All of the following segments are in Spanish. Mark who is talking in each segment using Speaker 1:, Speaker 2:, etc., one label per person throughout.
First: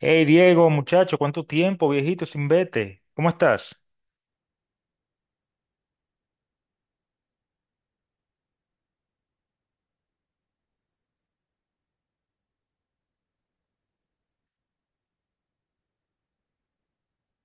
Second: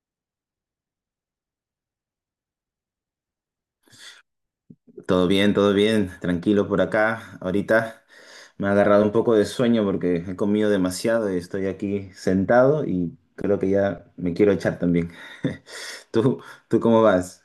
Speaker 1: Hey Diego, muchacho, ¿cuánto tiempo, viejito, sin vete? ¿Cómo estás?
Speaker 2: Todo bien, tranquilo por acá. Ahorita me ha agarrado un poco de sueño porque he comido demasiado y estoy aquí sentado y creo que ya me quiero echar también. ¿Tú, tú cómo vas?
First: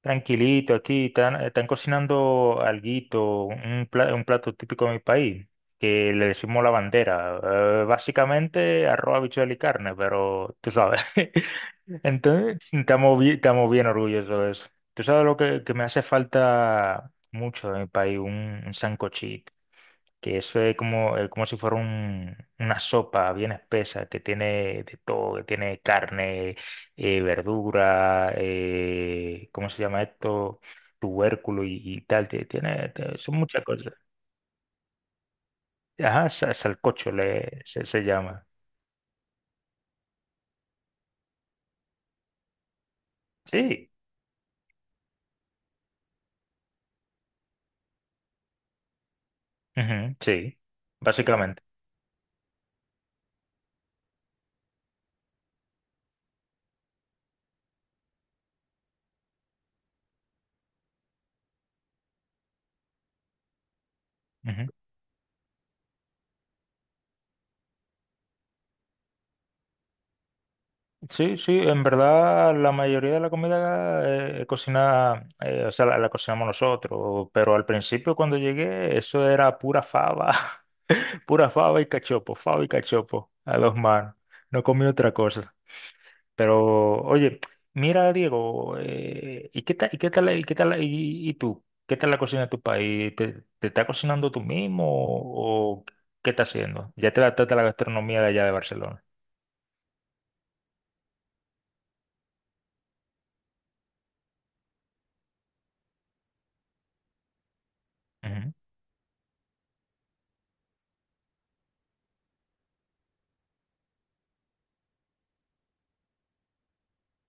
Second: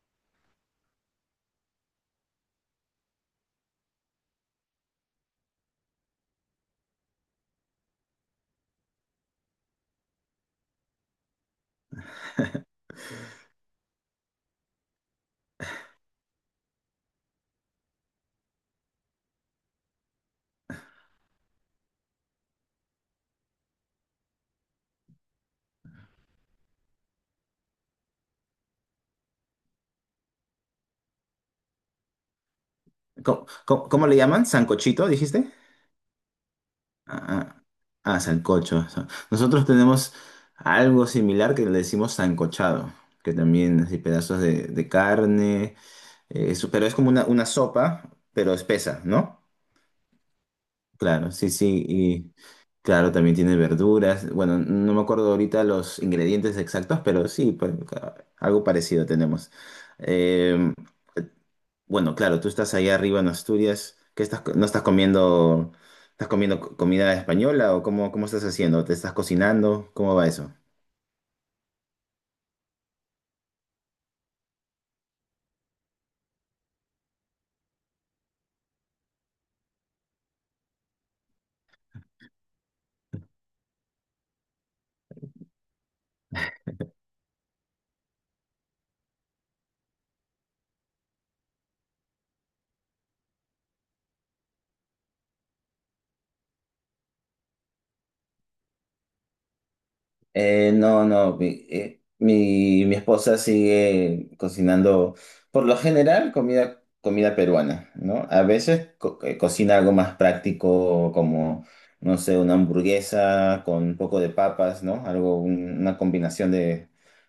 Speaker 1: Tranquilito, aquí están cocinando alguito, un plato típico de mi país, que le decimos la bandera. Básicamente arroz, habichuela y carne, pero tú sabes. Entonces, estamos bien orgullosos de eso. Tú sabes que me hace falta mucho en mi país, un sancochito, que eso es como, como si fuera una sopa bien espesa, que tiene de todo, que tiene carne, verdura, ¿cómo se llama esto? Tubérculo y tal, tiene, son
Speaker 2: ¿Cómo,
Speaker 1: muchas
Speaker 2: cómo-
Speaker 1: cosas.
Speaker 2: Cómo le llaman? ¿Sancochito, dijiste?
Speaker 1: Ajá, salcocho
Speaker 2: Ah,
Speaker 1: se
Speaker 2: ah,
Speaker 1: llama.
Speaker 2: Sancocho. Nosotros tenemos algo similar que le decimos sancochado, que también
Speaker 1: Sí,
Speaker 2: así pedazos de carne, eso, pero es como una sopa, pero espesa, ¿no?
Speaker 1: ujú, sí,
Speaker 2: Claro, sí,
Speaker 1: básicamente.
Speaker 2: sí. Claro, también tiene verduras. Bueno, no me acuerdo ahorita los ingredientes exactos, pero sí, pues, algo parecido tenemos. Eh, bueno, claro, tú estás allá arriba en Asturias. ¿Qué estás, no estás comiendo, estás comiendo comida española o cómo, cómo estás haciendo? ¿Te estás cocinando? ¿Cómo va eso?
Speaker 1: Sí, sí, en verdad la mayoría de la comida cocina, o sea, la cocinamos nosotros, pero al principio cuando llegué eso era pura fava, pura fava y cachopo a dos manos, no comí otra cosa. Pero oye, mira Diego, ¿y qué tal, y tú? ¿Qué tal la cocina de tu país? ¿Te está cocinando tú mismo o, qué estás haciendo? Ya te adaptaste a la gastronomía de allá de Barcelona.
Speaker 2: No, no, mi esposa sigue cocinando, por lo general, comida peruana, ¿no? A veces cocina algo más práctico, como, no sé, una hamburguesa con un poco de papas, ¿no? Algo, una combinación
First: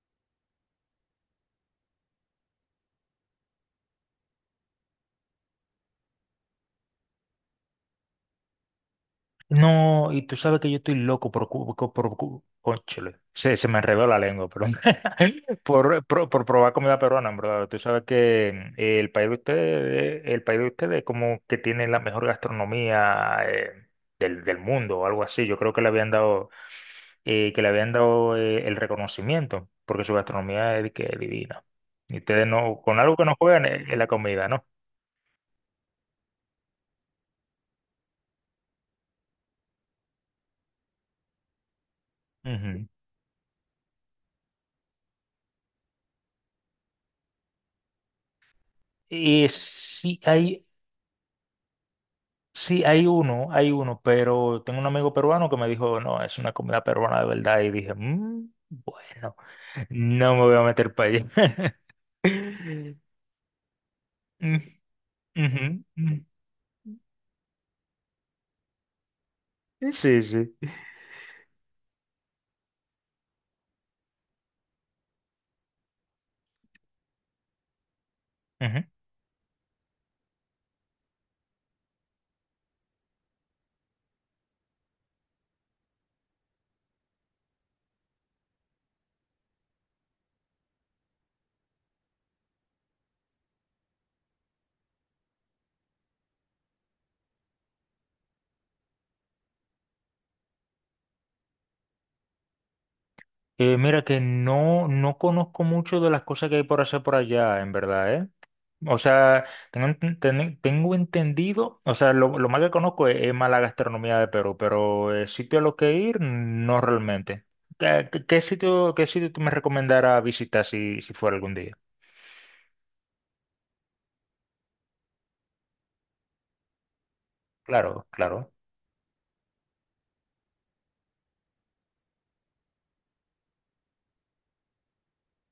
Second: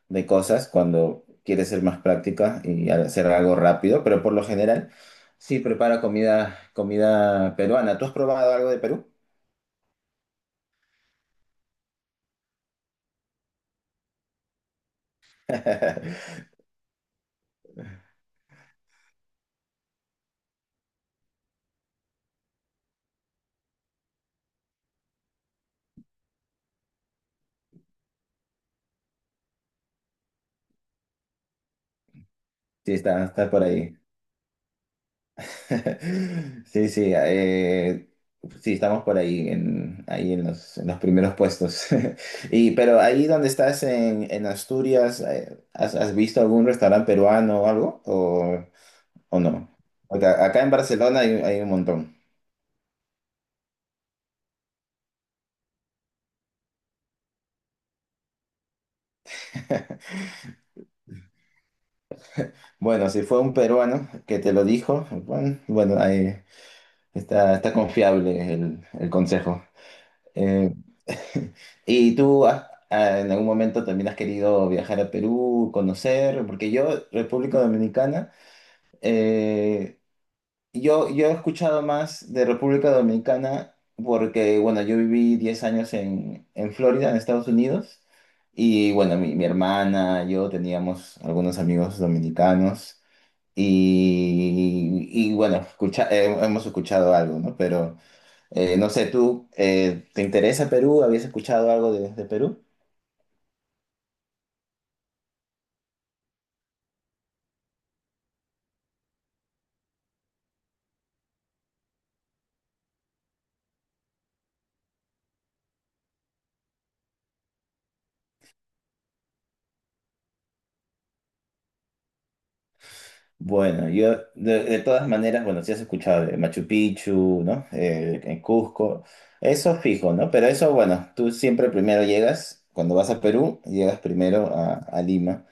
Speaker 2: de cosas cuando quiere ser más práctica y hacer algo rápido, pero por lo general, sí prepara comida peruana. ¿Tú has probado algo de Perú?
Speaker 1: No, y tú sabes que yo estoy loco por, cónchale, se me enredó la lengua, pero por probar comida peruana, en verdad. Tú sabes que el país de ustedes, el país de ustedes como que tiene la mejor gastronomía del mundo o algo así. Yo creo que le habían dado, el reconocimiento, porque su gastronomía es de que divina. Y ustedes no,
Speaker 2: Sí,
Speaker 1: con algo que
Speaker 2: está,
Speaker 1: no
Speaker 2: está por
Speaker 1: juegan es
Speaker 2: ahí.
Speaker 1: la comida, ¿no?
Speaker 2: Sí, sí, sí, estamos por ahí, en, ahí en los primeros puestos. Y,
Speaker 1: Ujú.
Speaker 2: pero ahí donde estás en Asturias, ¿has, has visto algún restaurante peruano o algo? O
Speaker 1: Y
Speaker 2: no?
Speaker 1: sí,
Speaker 2: Porque acá
Speaker 1: hay,
Speaker 2: en Barcelona hay, hay un montón.
Speaker 1: sí, hay uno, pero tengo un amigo peruano que me dijo, no, es una comida peruana de verdad. Y dije, "Mm, bueno, no me voy a meter para allá.
Speaker 2: Bueno, si fue un peruano que te
Speaker 1: Mm,
Speaker 2: lo dijo, bueno,
Speaker 1: ujú,
Speaker 2: bueno,
Speaker 1: mm.
Speaker 2: ahí está, está confiable el consejo.
Speaker 1: Sí, sí.
Speaker 2: Eh, ¿y tú ah, en algún momento también has querido viajar a Perú, conocer? Porque yo, República Dominicana,
Speaker 1: Ujú.
Speaker 2: eh, yo he escuchado más de República Dominicana porque, bueno, yo viví 10 años en Florida, en Estados Unidos, y bueno, mi hermana, yo teníamos algunos amigos dominicanos. Y bueno, hemos escuchado algo, ¿no? Pero no sé, ¿tú te interesa Perú? ¿Habías escuchado algo de Perú?
Speaker 1: Mira que no, no conozco mucho de las cosas que hay por hacer por allá, en verdad, ¿eh? O sea, tengo, tengo entendido, o sea, lo más que conozco es más la gastronomía de Perú, pero sitio a lo que ir, no realmente. ¿Qué sitio, qué sitio tú me recomendarás visitar si fuera algún día?
Speaker 2: Bueno, yo de todas maneras, bueno, sí has escuchado de Machu Picchu, ¿no?
Speaker 1: Claro,
Speaker 2: En
Speaker 1: claro.
Speaker 2: Cusco, eso fijo, ¿no? Pero eso, bueno, tú siempre primero llegas, cuando vas a Perú, llegas primero a Lima.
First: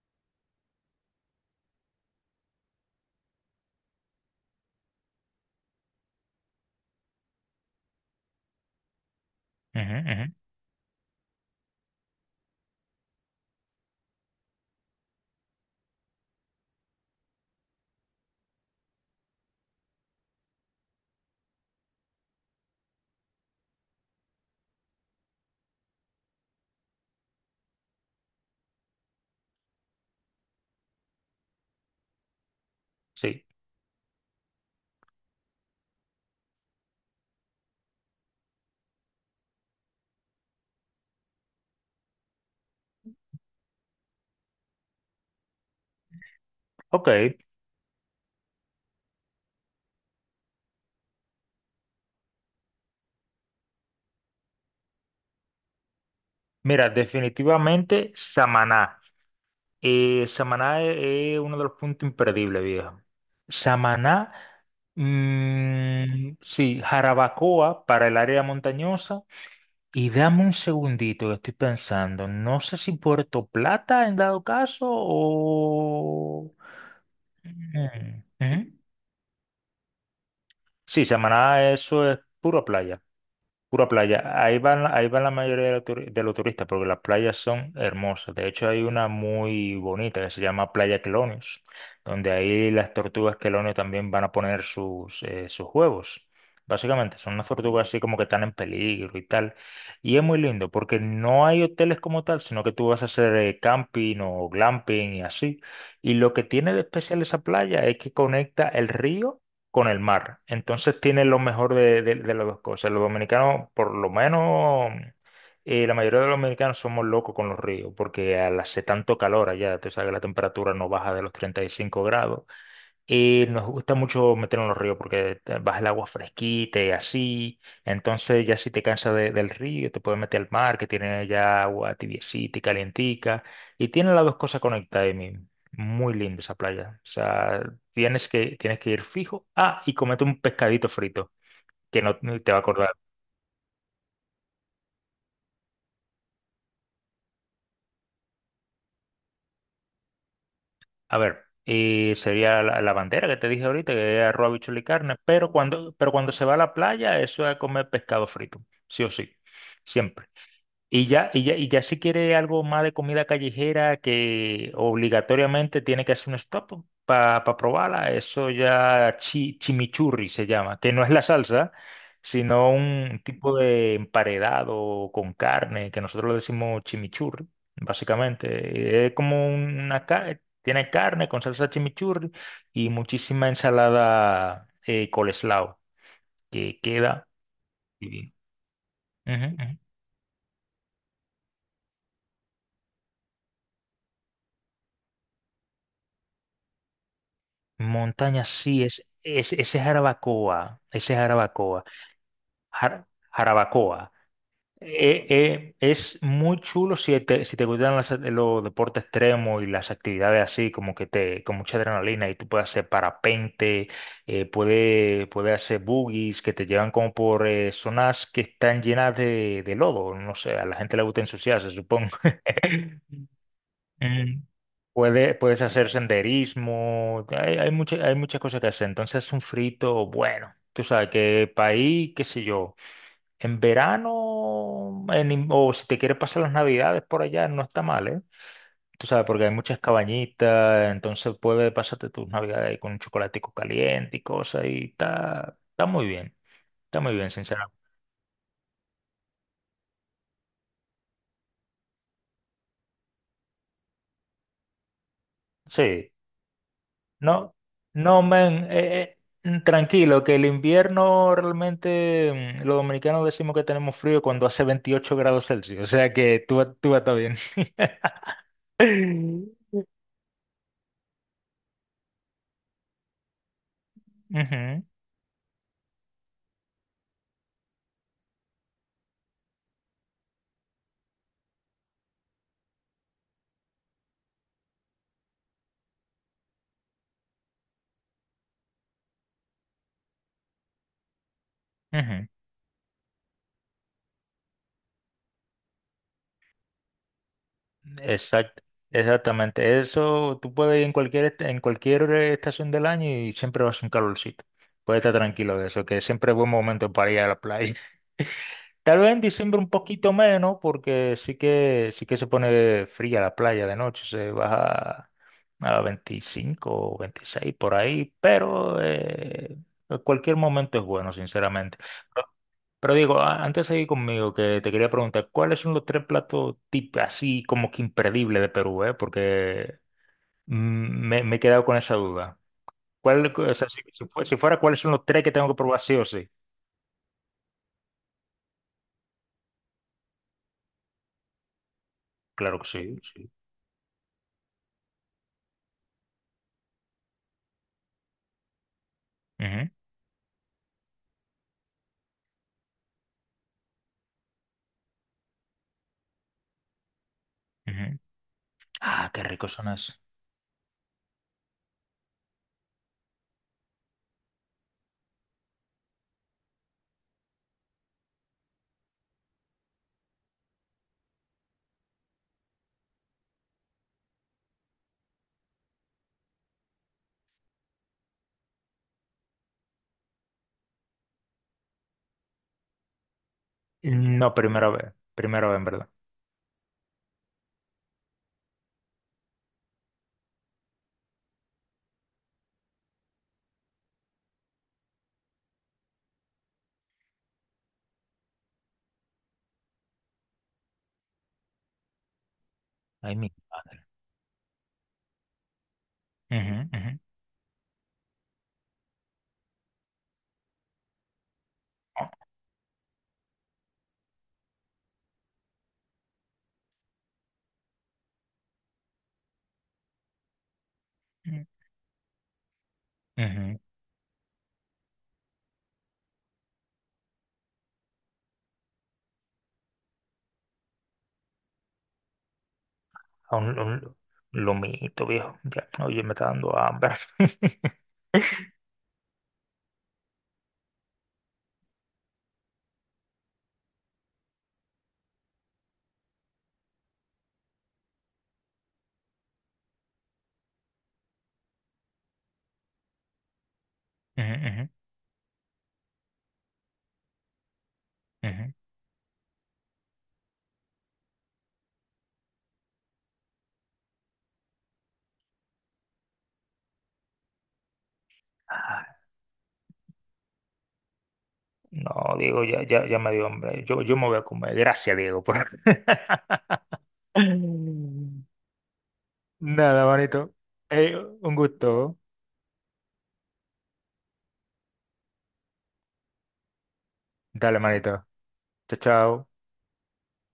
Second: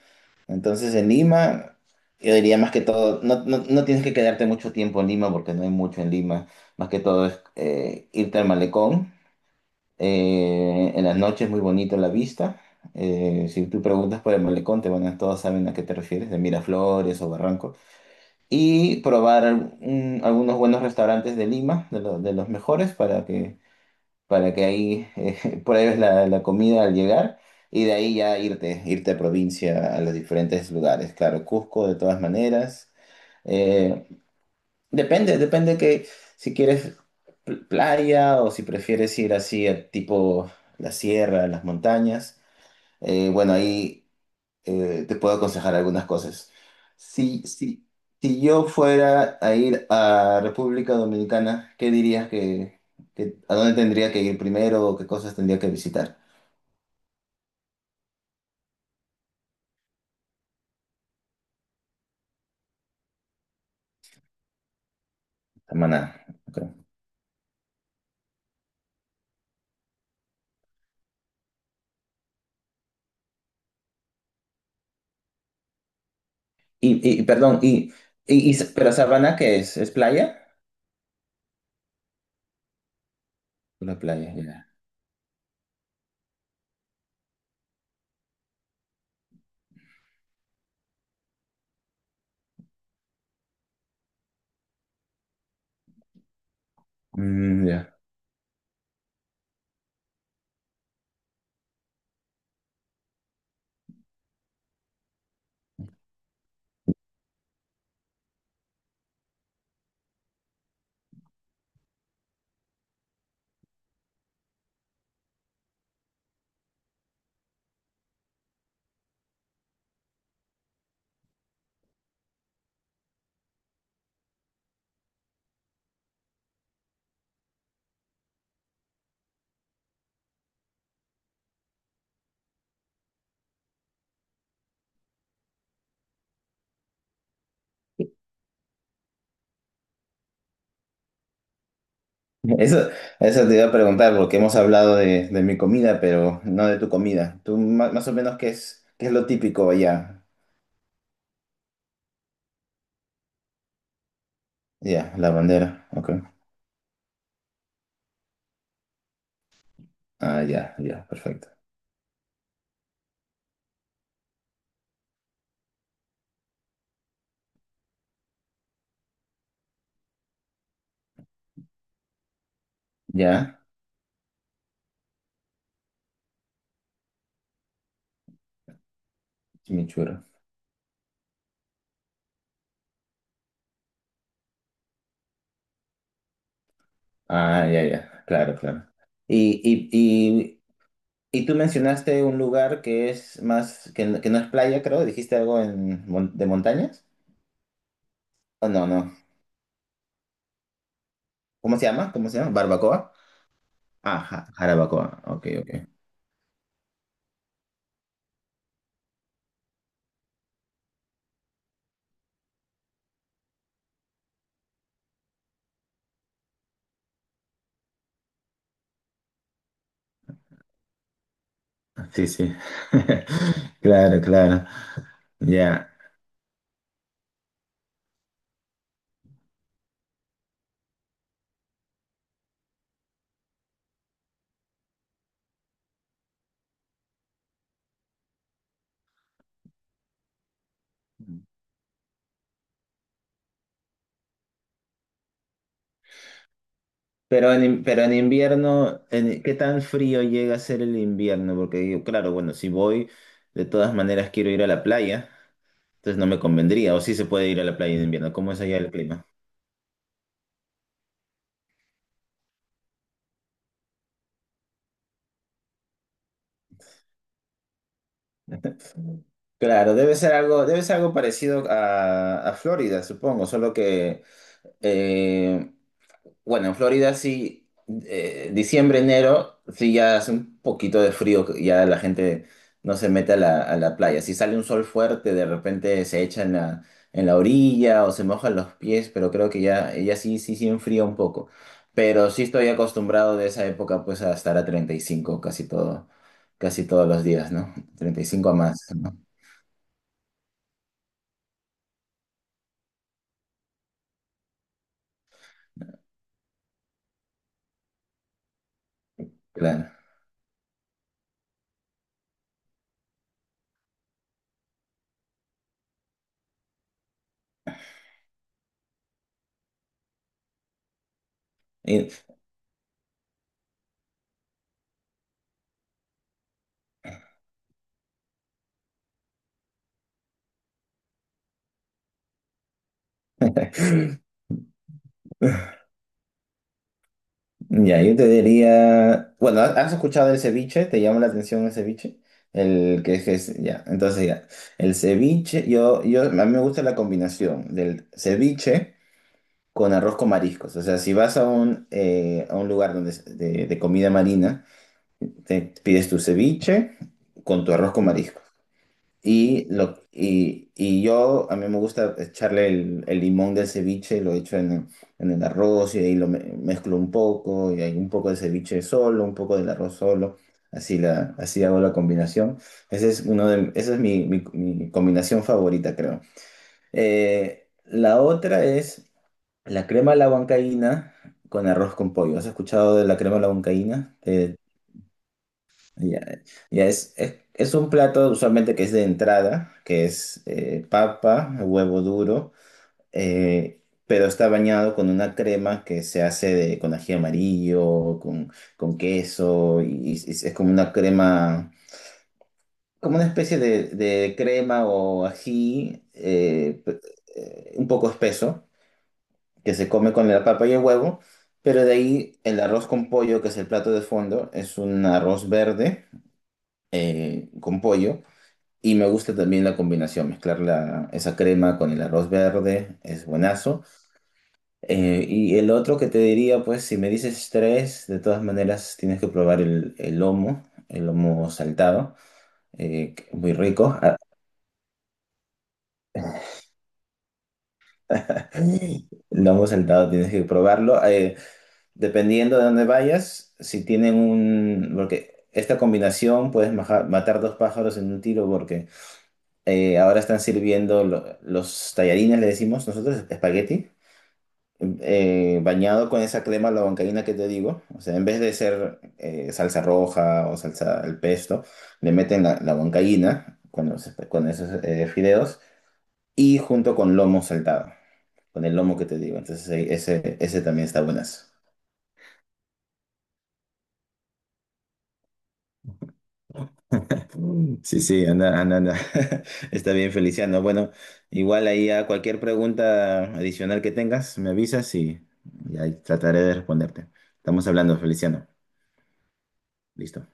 Speaker 2: Entonces en Lima, yo diría más que todo, no, no, no tienes que quedarte mucho tiempo en Lima porque no hay mucho en Lima, más que todo es irte al malecón.
Speaker 1: Ujú, ujú,
Speaker 2: En las noches muy bonito la vista. Si tú preguntas por el malecón, te van a, todos saben a qué te refieres, de Miraflores o Barranco. Y probar algunos buenos restaurantes de Lima, de, de los mejores, para que ahí pruebes la, la comida al llegar. Y de ahí ya irte, irte a provincia, a los diferentes lugares. Claro, Cusco de todas maneras.
Speaker 1: sí.
Speaker 2: Eh, Depende, depende que si quieres playa o si prefieres ir así a tipo la sierra, las montañas. Bueno, ahí te puedo aconsejar algunas cosas.
Speaker 1: Ok.
Speaker 2: Si, si, si yo fuera a ir a República Dominicana, ¿qué dirías que, a dónde tendría que ir primero o qué cosas tendría que visitar?
Speaker 1: Mira, definitivamente Samaná. Samaná es uno de los puntos imperdibles, viejo. Samaná,
Speaker 2: Samaná.
Speaker 1: mm,
Speaker 2: Ok.
Speaker 1: sí, Jarabacoa para el área montañosa. Y dame un segundito que estoy pensando. No sé si Puerto Plata en dado caso o...
Speaker 2: Y, y perdón,
Speaker 1: Mm,
Speaker 2: y, y,
Speaker 1: ujú.
Speaker 2: pero Sabana, ¿qué es? ¿Es playa?
Speaker 1: Sí, Samaná, eso es puro playa. Pura
Speaker 2: La
Speaker 1: playa.
Speaker 2: playa, ya.
Speaker 1: Ahí van la mayoría de, de los turistas porque las playas son hermosas. De hecho, hay una muy bonita que se llama Playa Quelonios, donde ahí las tortugas Quelonios también van a poner sus huevos. Básicamente, son unas
Speaker 2: Mm,
Speaker 1: tortugas
Speaker 2: ya.
Speaker 1: así como que están en peligro y tal. Y es muy lindo porque no hay hoteles como tal, sino que tú vas a hacer camping o glamping y así. Y lo que tiene de especial esa playa es que conecta el río con el mar. Entonces tiene lo mejor de las dos cosas. Los dominicanos, por lo menos, la mayoría de los dominicanos somos locos con los ríos, porque al hace tanto calor allá, tú sabes que la temperatura no baja de los 35 grados. Y nos gusta mucho meternos en los ríos porque vas al agua fresquita y así. Entonces ya si te cansas del río, te puedes meter al mar que tiene ya agua tibiecita y calientica. Y tiene las dos cosas conectadas ahí mismo. Muy linda esa playa. O sea, tienes que ir fijo. Ah, y comete un pescadito frito que no te va a acordar.
Speaker 2: Eso, eso te iba a preguntar, porque hemos hablado de mi comida, pero no de tu comida. Tú más, o menos qué es lo típico allá.
Speaker 1: A ver, y sería la bandera que te dije ahorita, que es arroz, habichuela y
Speaker 2: Ya,
Speaker 1: carne.
Speaker 2: la bandera. Ok.
Speaker 1: Pero cuando se va a la playa, eso es comer pescado frito. Sí o sí. Siempre.
Speaker 2: Ah, ya, ya, perfecto.
Speaker 1: Y ya si quiere algo más de comida callejera que obligatoriamente tiene que hacer un stop para probarla, eso ya chimichurri se llama, que no es la salsa, sino un tipo
Speaker 2: Ya,
Speaker 1: de emparedado con carne, que nosotros le decimos chimichurri, básicamente. Es como una
Speaker 2: chimichurro.
Speaker 1: carne, tiene carne con salsa chimichurri y muchísima ensalada coleslaw, que queda
Speaker 2: Ah, ya, ya,
Speaker 1: divino.
Speaker 2: claro, claro. Y, y, y, y tú mencionaste un lugar que es más, que no es playa, creo. ¿Dijiste algo en, de montañas?
Speaker 1: Montaña,
Speaker 2: Oh,
Speaker 1: sí,
Speaker 2: no, no.
Speaker 1: ese es
Speaker 2: ¿Cómo
Speaker 1: Jarabacoa,
Speaker 2: se llama? ¿Cómo se llama?
Speaker 1: Jar-
Speaker 2: ¿Barbacoa?
Speaker 1: Jarabacoa.
Speaker 2: Ah, jarabacoa. Ok, ok.
Speaker 1: Es muy chulo si te gustan los deportes extremos y las actividades así, como que te, con mucha adrenalina y tú puedes hacer parapente, puedes hacer boogies que te llevan como por zonas que están llenas de lodo, no sé, a la gente le gusta ensuciarse, supongo.
Speaker 2: Sí, sí. Claro,
Speaker 1: Mm,
Speaker 2: claro.
Speaker 1: Puedes hacer
Speaker 2: Ya.
Speaker 1: senderismo, hay muchas cosas que hacer. Entonces, un frito, bueno, tú sabes que país, qué sé yo, en verano, o si te quieres pasar las navidades por allá, no está mal, ¿eh? Tú sabes, porque hay muchas cabañitas, entonces puedes pasarte tus navidades ahí con un chocolatico caliente y cosas, y está, está muy bien,
Speaker 2: Pero en,
Speaker 1: sinceramente.
Speaker 2: pero en invierno, en- ¿qué tan frío llega a ser el invierno? Porque digo, claro, bueno, si voy, de todas maneras quiero ir a la playa,
Speaker 1: Sí.
Speaker 2: entonces no me convendría, o sí se puede
Speaker 1: No,
Speaker 2: ir a la playa en
Speaker 1: no,
Speaker 2: invierno. ¿Cómo es
Speaker 1: men,
Speaker 2: allá el clima?
Speaker 1: tranquilo, que el invierno realmente los dominicanos decimos que tenemos frío cuando hace 28 grados Celsius, o sea que tú, tú vas a estar bien.
Speaker 2: Claro, debe ser algo parecido a Florida, supongo, solo que
Speaker 1: Ujú,
Speaker 2: eh, bueno, en Florida sí, diciembre, enero, sí ya hace un poquito de frío, que ya la gente no se mete a la playa. Si sale un sol fuerte, de repente se echa en la orilla o se mojan los pies, pero creo que ya, ya sí, sí, sí enfría un poco.
Speaker 1: ujú.
Speaker 2: Pero sí estoy acostumbrado de esa época pues a estar a 35 casi todo, casi todos los días, ¿no? 35 a
Speaker 1: Exact-
Speaker 2: más, ¿no?
Speaker 1: Exactamente. Eso tú puedes ir en cualquier, en cualquier estación del año y siempre vas a un calorcito. Puedes estar tranquilo de eso, que siempre es buen momento para ir a la playa. Tal vez en diciembre un
Speaker 2: Claro.
Speaker 1: poquito menos, porque sí que se pone fría la playa de noche, se baja a 25 o 26 por ahí, pero cualquier momento es bueno, sinceramente.
Speaker 2: Y-
Speaker 1: Pero, pero digo, antes de ir conmigo, que te quería preguntar, ¿cuáles son los tres platos tip así como que imperdibles de Perú, eh? Porque mm, me he quedado con esa duda. ¿Cuál, o sea, si, si fue- Si fuera, ¿cuáles son los tres que tengo que probar sí o sí?
Speaker 2: ya, yo te diría, bueno, ¿has has escuchado el ceviche? ¿Te llama la atención el ceviche?
Speaker 1: Claro que sí,
Speaker 2: El que es,
Speaker 1: sí.
Speaker 2: ya, entonces ya, el ceviche, yo, a mí me gusta la combinación del ceviche
Speaker 1: Ujú,
Speaker 2: con arroz con mariscos. O sea, si vas a un lugar donde, es de comida marina, te pides tu ceviche con tu arroz
Speaker 1: ujú.
Speaker 2: con mariscos.
Speaker 1: Ah, qué ricos
Speaker 2: Y,
Speaker 1: son las...
Speaker 2: lo, y yo, a mí me gusta echarle el limón del ceviche, lo echo en el arroz y ahí lo mezclo un poco, y hay un poco de ceviche solo, un poco del arroz solo, así, la, así hago la combinación. Ese es uno de, esa es mi, mi combinación favorita, creo. La otra es la crema a la huancaína con arroz con pollo. ¿Has escuchado de la crema a la huancaína?
Speaker 1: No, primera vez. Primera vez, en verdad.
Speaker 2: Ya, ya es un plato usualmente que es de entrada, que es papa, huevo duro, eh, pero está bañado con una crema que se hace de, con ají amarillo, con queso, y es como una crema,
Speaker 1: Ay,
Speaker 2: como una
Speaker 1: mi
Speaker 2: especie
Speaker 1: madre.
Speaker 2: de crema o ají
Speaker 1: Ujú,
Speaker 2: un poco espeso, que se come con la papa y el huevo, pero de ahí el arroz con pollo, que es el plato de fondo, es un arroz verde con pollo. Y me gusta también la combinación, mezclar esa
Speaker 1: ujú,
Speaker 2: crema con el arroz verde, es
Speaker 1: ujú.
Speaker 2: buenazo. Y el otro que te diría, pues si me dices tres, de todas maneras tienes que probar el lomo saltado, que es muy
Speaker 1: Un
Speaker 2: rico.
Speaker 1: lomito, viejo. Ya, oye, me está dando hambre.
Speaker 2: El lomo saltado tienes que probarlo. Dependiendo de dónde vayas, si tienen un... Porque esta combinación puedes matar dos pájaros en un tiro porque ahora están sirviendo los tallarines, le decimos nosotros, espagueti.
Speaker 1: Ujú, ujú,
Speaker 2: Bañado con esa crema la bancaína que te digo, o sea, en vez
Speaker 1: ujú.
Speaker 2: de ser salsa roja o salsa al pesto, le meten la, la huancaína con, con esos fideos y junto con lomo saltado, con el
Speaker 1: Ah,
Speaker 2: lomo que te digo. Entonces, ese, ese también está buenazo.
Speaker 1: no, Diego, ya me dio hambre. Yo me voy a comer. Gracias, Diego, por...
Speaker 2: Sí,
Speaker 1: Mm.
Speaker 2: sí, anda, anda, anda.
Speaker 1: Nada,
Speaker 2: Está bien,
Speaker 1: manito.
Speaker 2: Feliciano. Bueno,
Speaker 1: Eh, un
Speaker 2: igual ahí
Speaker 1: gusto.
Speaker 2: a cualquier pregunta adicional que tengas, me avisas y ahí trataré de responderte.
Speaker 1: Dale,
Speaker 2: Estamos hablando,
Speaker 1: manito.
Speaker 2: Feliciano.
Speaker 1: Chao, chao.
Speaker 2: Listo.